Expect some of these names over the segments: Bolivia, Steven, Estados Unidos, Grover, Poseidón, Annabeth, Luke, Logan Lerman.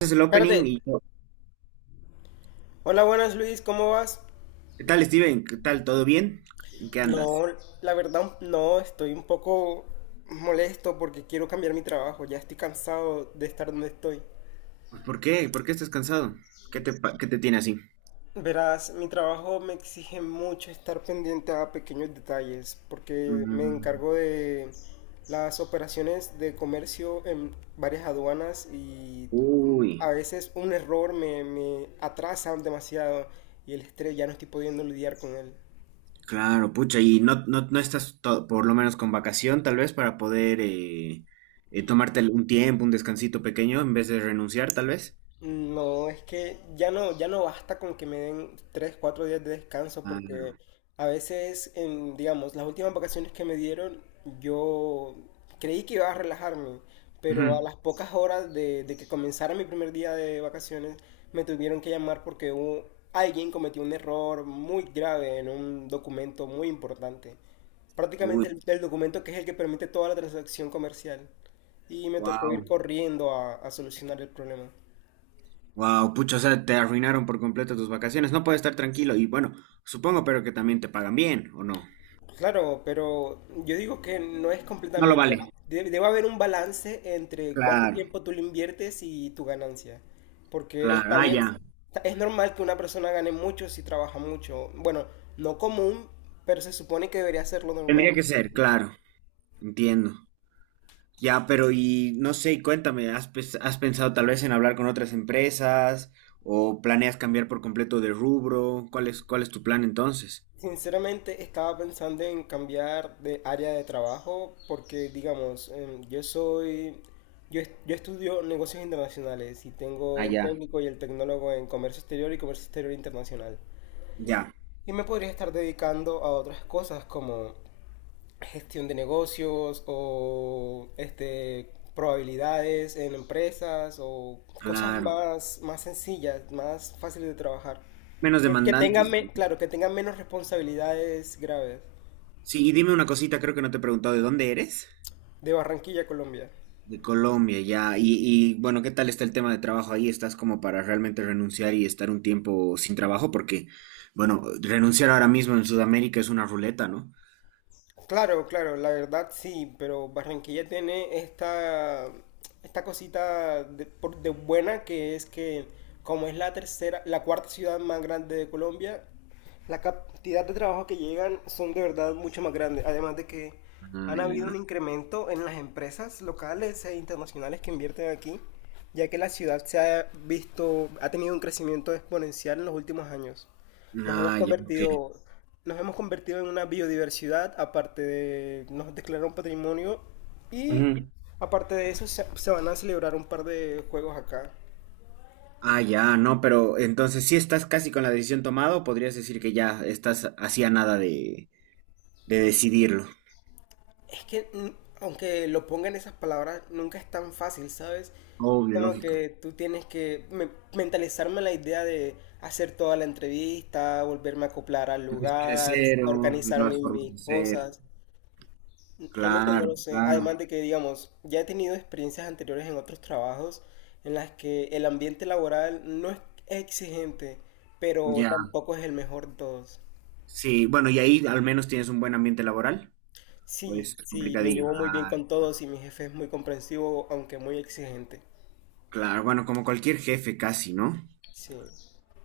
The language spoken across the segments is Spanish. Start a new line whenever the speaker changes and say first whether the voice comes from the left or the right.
right: Es el opening
left: Espérate.
right: y yo,
left: Hola, buenas, Luis, ¿cómo vas?
right: ¿qué tal, Steven? ¿Qué tal? ¿Todo bien? ¿En qué andas?
left: No, la verdad, no, estoy un poco molesto porque quiero cambiar mi trabajo. Ya estoy cansado de estar donde estoy.
right: Pues, ¿por qué? ¿Por qué estás cansado? ¿Qué te tiene así?
left: Verás, mi trabajo me exige mucho estar pendiente a pequeños detalles porque me
right: Mm,
left: encargo de las operaciones de comercio en varias aduanas y
right: Uy,
left: a veces un error me atrasa demasiado y el estrés ya no estoy pudiendo lidiar con él.
right: claro, pucha, y no, no, no estás por lo menos con vacación, tal vez, para poder tomarte un tiempo, un descansito pequeño, en vez de renunciar, tal vez.
left: No, es que ya no basta con que me den 3, 4 días de descanso porque
right: Claro.
left: a veces, digamos, las últimas vacaciones que me dieron, yo creí que iba a relajarme, pero a
right: Ujú.
left: las pocas horas de que comenzara mi primer día de vacaciones, me tuvieron que llamar porque alguien cometió un error muy grave en un documento muy importante.
right: Uy,
left: Prácticamente el documento que es el que permite toda la transacción comercial. Y me tocó ir
right: wow,
left: corriendo a solucionar el problema.
right: wow, pucha, o sea, te arruinaron por completo tus vacaciones, no puedes estar tranquilo, y bueno, supongo, pero que también te pagan bien, ¿o no?
left: Claro, pero yo digo que no es
right: No lo
left: completamente.
right: vale.
left: Debe haber un balance entre cuánto
right: Claro.
left: tiempo tú le inviertes y tu ganancia. Porque
right: Claro,
left: está
right: ah,
left: bien,
right: ya.
left: es normal que una persona gane mucho si trabaja mucho. Bueno, no común, pero se supone que debería ser lo normal.
right: Tendría que ser, claro, entiendo. Ya, pero y no sé, y cuéntame, has pensado tal vez en hablar con otras empresas o planeas cambiar por completo de rubro? ¿Cuál es tu plan entonces?
left: Sinceramente, estaba pensando en cambiar de área de trabajo porque, digamos, yo estudio negocios internacionales y tengo
right: Ah,
left: el
right: ya,
left: técnico y el tecnólogo en comercio exterior y comercio exterior internacional.
right: ya,
left: Y me podría estar dedicando a otras cosas como gestión de negocios o probabilidades en empresas o cosas
right: claro.
left: más sencillas, más fáciles de trabajar.
right: Menos
left: Que, que tengan,
right: demandantes.
left: me- claro, que tengan menos responsabilidades graves.
right: Sí, y dime una cosita, creo que no te he preguntado, ¿de dónde eres?
left: De Barranquilla, Colombia.
right: De Colombia, ya. Y bueno, ¿qué tal está el tema de trabajo ahí? ¿Estás como para realmente renunciar y estar un tiempo sin trabajo? Porque, bueno, renunciar ahora mismo en Sudamérica es una ruleta, ¿no?
left: Claro, claro, la verdad sí, pero Barranquilla tiene esta cosita de buena que es que como es la tercera, la cuarta ciudad más grande de Colombia, la cantidad de trabajo que llegan son de verdad mucho más grandes. Además de que
right: Ah,
left: han habido
right: ya.
left: un incremento en las empresas locales e internacionales que invierten aquí, ya que la ciudad se ha visto, ha tenido un crecimiento exponencial en los últimos años. Nos hemos
right: Ah, ya, ok.
left: convertido, nos hemos convertido en una biodiversidad, aparte de nos declararon patrimonio y
right: Ujú.
left: aparte de eso se van a celebrar un par de juegos acá.
right: Ah, ya, no, pero entonces sí estás casi con la decisión tomada o podrías decir que ya estás hacía nada de decidirlo.
left: Es que aunque lo pongan esas palabras, nunca es tan fácil, ¿sabes? Es
right: Obvio,
left: como
right: lógico.
left: que tú tienes que mentalizarme la idea de hacer toda la entrevista, volverme a acoplar al
right: Empezaste de
left: lugar,
right: cero,
left: organizar
right: nuevas formas
left: mis
right: de ser.
left: cosas. Realmente no
right: Claro,
left: lo sé. Además
right: claro.
left: de que, digamos, ya he tenido experiencias anteriores en otros trabajos en las que el ambiente laboral no es exigente, pero
right: Ya,
left: tampoco es el mejor de todos.
right: sí, bueno, y ahí al menos tienes un buen ambiente laboral. Pues
left: Sí, sí, me
right: complicadillo.
left: llevo muy bien
right: Ah,
left: con todos y mi jefe es muy comprensivo, aunque muy exigente.
right: claro, bueno, como cualquier jefe casi, ¿no?
left: Sí.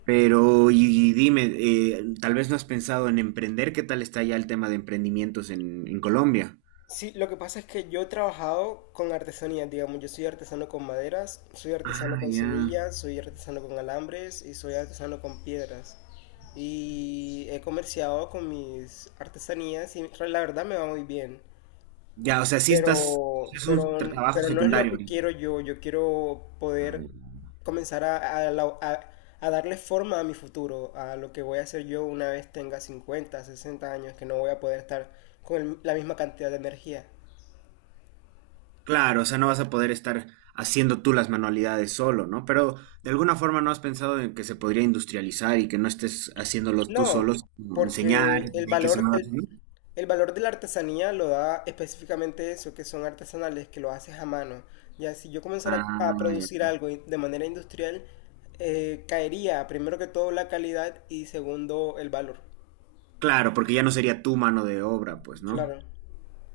right: Pero, y dime, tal vez no has pensado en emprender, ¿qué tal está ya el tema de emprendimientos en Colombia?
left: Sí, lo que pasa es que yo he trabajado con artesanías, digamos, yo soy artesano con maderas, soy artesano
right: Ah,
left: con
right: ya.
left: semillas, soy artesano con alambres y soy artesano con piedras. Y he comerciado con mis artesanías y la verdad me va muy bien.
right: Ya, o sea, sí estás,
left: Pero,
right: es un
left: pero,
right: trabajo
left: pero no es lo
right: secundario
left: que
right: ahorita.
left: quiero yo. Yo quiero
right: Ah,
left: poder
right: ya.
left: comenzar a darle forma a mi futuro, a lo que voy a hacer yo una vez tenga 50, 60 años, que no voy a poder estar con la misma cantidad de energía.
right: Claro, o sea, no vas a poder estar haciendo tú las manualidades solo, ¿no? Pero de alguna forma no has pensado en que se podría industrializar y que no estés haciéndolos tú solos,
left: No,
right: como enseñar
left: porque el
right: y que se
left: valor,
right: mueva
left: el,
right: solo.
left: el valor de la artesanía lo da específicamente eso, que son artesanales, que lo haces a mano. Ya si yo comenzara a
right: Ah, ya.
left: producir algo de manera industrial, caería primero que todo la calidad y segundo el valor.
right: Claro, porque ya no sería tu mano de obra, pues, ¿no?
left: Claro.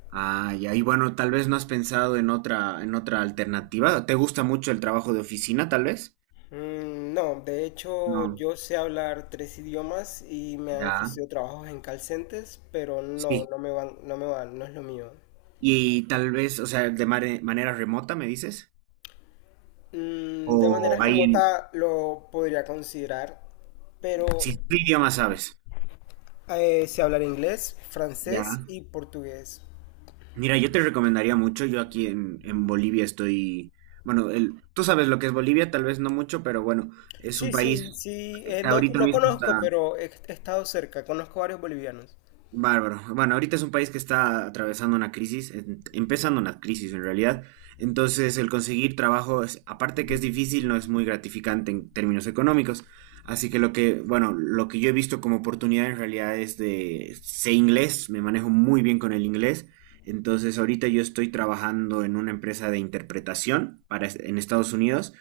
right: Ah, ya. Y bueno, tal vez no has pensado en en otra alternativa. ¿Te gusta mucho el trabajo de oficina, tal vez?
left: Mm, no, de hecho
right: No.
left: yo sé hablar tres idiomas y me han
right: Ya.
left: ofrecido trabajos en call centers, pero no,
right: Sí.
left: no me van, no es lo mío.
right: Y tal vez, o sea, de manera remota, me dices,
left: Mm, de manera
right: o ahí en,
left: remota lo podría considerar, pero
right: si tu idioma sabes,
left: sé hablar inglés, francés
right: ya.
left: y portugués.
right: Mira, yo te recomendaría mucho, yo aquí en Bolivia estoy, bueno, el, tú sabes lo que es Bolivia, tal vez no mucho, pero bueno, es un
left: Sí,
right: país
left: sí, sí,
right: que
left: no,
right: ahorita
left: no
right: mismo
left: conozco,
right: está
left: pero he estado cerca, conozco varios bolivianos.
right: Bárbaro. Bueno, ahorita es un país que está atravesando una crisis, empezando una crisis en realidad. Entonces, el conseguir trabajo, aparte que es difícil, no es muy gratificante en términos económicos. Así que lo que, bueno, lo que yo he visto como oportunidad en realidad es de, sé inglés, me manejo muy bien con el inglés. Entonces, ahorita yo estoy trabajando en una empresa de interpretación en Estados Unidos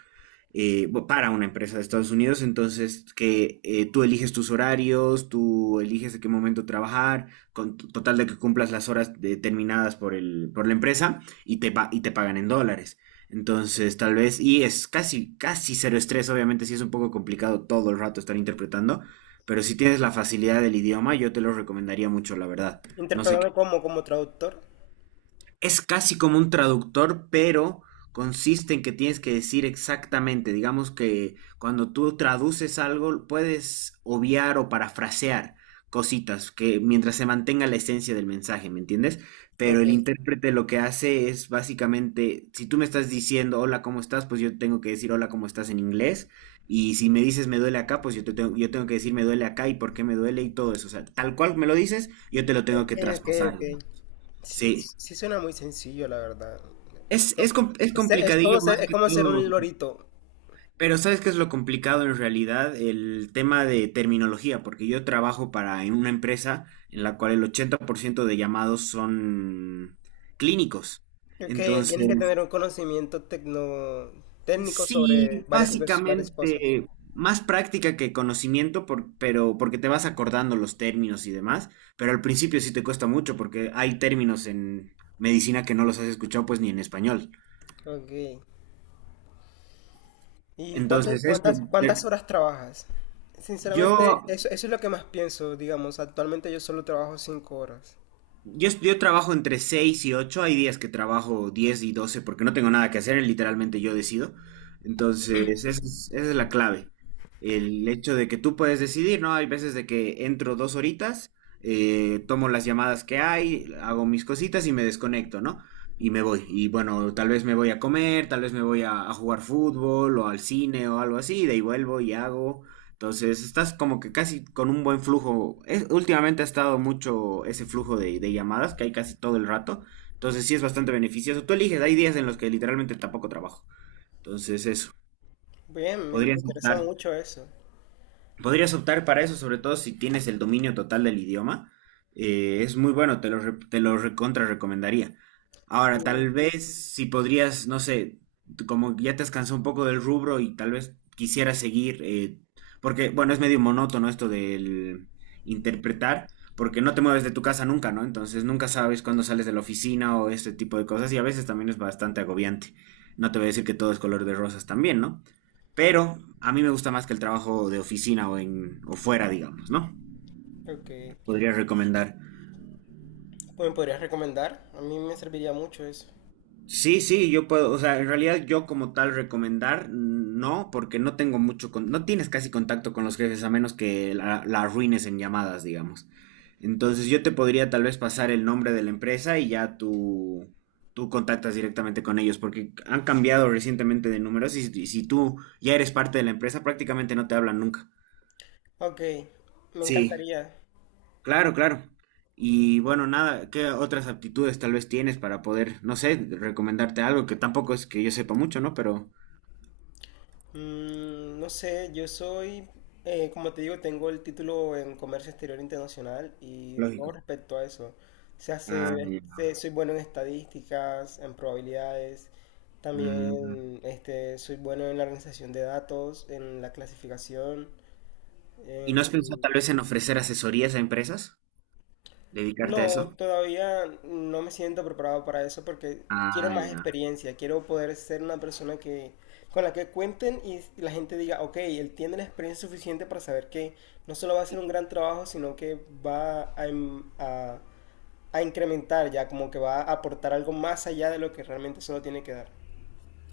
right: para una empresa de Estados Unidos, entonces que tú eliges tus horarios, tú eliges en qué momento trabajar, con total de que cumplas las horas determinadas por por la empresa y te pagan en dólares. Entonces, tal vez, y es casi, casi cero estrés, obviamente sí es un poco complicado todo el rato estar interpretando, pero si tienes la facilidad del idioma, yo te lo recomendaría mucho, la verdad. No sé,
left: Interpretando como traductor.
right: es casi como un traductor, pero consiste en que tienes que decir exactamente. Digamos que cuando tú traduces algo, puedes obviar o parafrasear cositas que mientras se mantenga la esencia del mensaje, ¿me entiendes? Pero
left: Ok,
right: el intérprete lo que hace es básicamente, si tú me estás diciendo hola, ¿cómo estás? Pues yo tengo que decir hola, ¿cómo estás en inglés? Y si me dices me duele acá, pues yo tengo que decir me duele acá y por qué me duele y todo eso. O sea, tal cual me lo dices, yo te lo tengo
left: ok,
right: que
left: ok,
right: traspasar, ¿no?
left: ok. Sí,
right: Sí,
left: sí suena muy sencillo, la verdad.
right: es
left: Es, es como
right: complicadillo
left: ser,
right: más
left: es
right: que
left: como ser
right: todo,
left: un lorito.
right: pero ¿sabes qué es lo complicado en realidad? El tema de terminología, porque yo trabajo para en una empresa en la cual el 80% de llamados son clínicos.
left: Que
right: Entonces,
left: tienes que tener un conocimiento técnico sobre
right: sí,
left: varias cosas.
right: básicamente más práctica que conocimiento, pero porque te vas acordando los términos y demás, pero al principio sí te cuesta mucho porque hay términos en medicina que no los has escuchado pues ni en español.
left: Ok. ¿Y cuántas,
right: Entonces, eso,
left: cuántas,
right: eh,
left: cuántas horas trabajas?
right: yo
left: Sinceramente, eso es lo que más pienso, digamos. Actualmente yo solo trabajo 5 horas.
right: Yo, es- yo trabajo entre 6 y 8 hay días que trabajo 10 y 12 porque no tengo nada que hacer, literalmente yo decido. Entonces, esa es la clave. El hecho de que tú puedes decidir, ¿no? Hay veces de que entro 2 horitas, tomo las llamadas que hay, hago mis cositas y me desconecto, ¿no? Y me voy. Y bueno, tal vez me voy a comer, tal vez me voy a jugar fútbol o al cine o algo así, y de ahí vuelvo y hago. Entonces, estás como que casi con un buen flujo. Últimamente ha estado mucho ese flujo de llamadas que hay casi todo el rato. Entonces, sí es bastante beneficioso. Tú eliges, hay días en los que literalmente tampoco trabajo. Entonces, eso.
left: Bien, me
right: Podrías
left: interesa
right: optar.
left: mucho eso.
right: Podrías optar para eso, sobre todo si tienes el dominio total del idioma. Es muy bueno, te lo recontra recomendaría. Ahora,
left: Mm.
right: tal vez si podrías, no sé, tú como ya te has cansado un poco del rubro y tal vez quisieras seguir, porque, bueno, es medio monótono esto del interpretar, porque no te mueves de tu casa nunca, ¿no? Entonces nunca sabes cuándo sales de la oficina o este tipo de cosas y a veces también es bastante agobiante. No te voy a decir que todo es color de rosas también, ¿no? Pero a mí me gusta más que el trabajo de oficina o, en, o fuera, digamos, ¿no?
left: Ok.
right: Podría recomendar.
left: Pues, ¿me podrías recomendar? A mí me serviría mucho eso.
right: Sí, sí, yo puedo, o sea, en realidad yo como tal recomendar, no, porque no tengo mucho, no tienes casi contacto con los jefes a menos que la arruines en llamadas, digamos. Entonces yo te podría tal vez pasar el nombre de la empresa y ya tú contactas directamente con ellos, porque han cambiado recientemente de números y si tú ya eres parte de la empresa prácticamente no te hablan nunca.
left: Ok, me
right: Sí,
left: encantaría.
right: claro, claro. Y bueno, nada, ¿qué otras aptitudes tal vez tienes para poder, no sé, recomendarte algo que tampoco es que yo sepa mucho, ¿no? Pero
left: Mm, no sé, como te digo, tengo el título en Comercio Exterior Internacional y todo
right: lógico.
left: respecto a eso. Se
right: Ah,
left: hace,
right: ya.
left: este, soy bueno en estadísticas, en probabilidades,
right: Mm.
left: también soy bueno en la organización de datos, en la clasificación.
right: ¿Y no has pensado tal vez en ofrecer asesorías a empresas? ¿Dedicarte a
left: No,
right: eso?
left: todavía no me siento preparado para eso porque quiero
right: Ah,
left: más
right: ya.
left: experiencia, quiero poder ser una persona que con la que cuenten y la gente diga, ok, él tiene la experiencia suficiente para saber que no solo va a hacer un gran trabajo, sino que va a incrementar ya, como que va a aportar algo más allá de lo que realmente solo tiene que dar.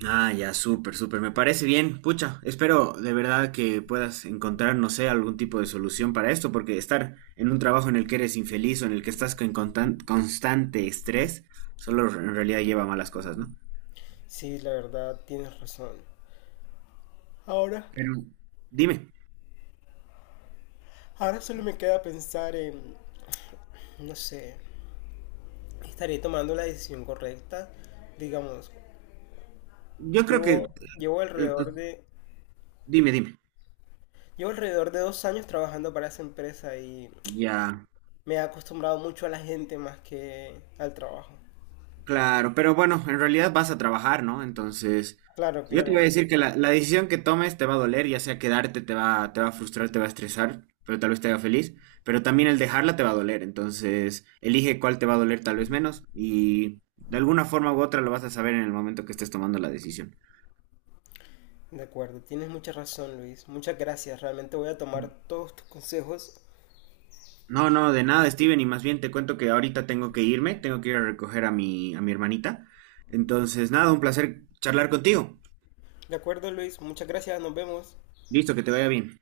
right: Ah, ya, súper, súper. Me parece bien. Pucha, espero de verdad que puedas encontrar, no sé, algún tipo de solución para esto, porque estar en un trabajo en el que eres infeliz o en el que estás con constante estrés, solo en realidad lleva a malas cosas, ¿no?
left: Sí, la verdad, tienes razón. Ahora,
right: Pero dime,
left: ahora solo me queda pensar en, no sé, estaré tomando la decisión correcta, digamos.
right: yo creo que,
left: Llevo, llevo
right: pues,
left: alrededor de,
right: dime, dime.
left: llevo alrededor de 2 años trabajando para esa empresa y
right: Ya,
left: me he acostumbrado mucho a la gente más que al trabajo.
right: claro, pero bueno, en realidad vas a trabajar, ¿no? Entonces,
left: Claro,
right: yo te voy a
left: claro.
right: decir que la decisión que tomes te va a doler, ya sea quedarte te va a frustrar, te va a estresar, pero tal vez te haga feliz, pero también el dejarla te va a doler, entonces elige cuál te va a doler tal vez menos y de alguna forma u otra lo vas a saber en el momento que estés tomando la decisión.
left: De acuerdo, tienes mucha razón, Luis. Muchas gracias. Realmente voy a tomar todos tus consejos.
right: No, no, de nada, Steven, y más bien te cuento que ahorita tengo que irme, tengo que ir a recoger a mi hermanita. Entonces, nada, un placer charlar contigo.
left: De acuerdo, Luis. Muchas gracias. Nos vemos.
right: Listo, que te vaya bien.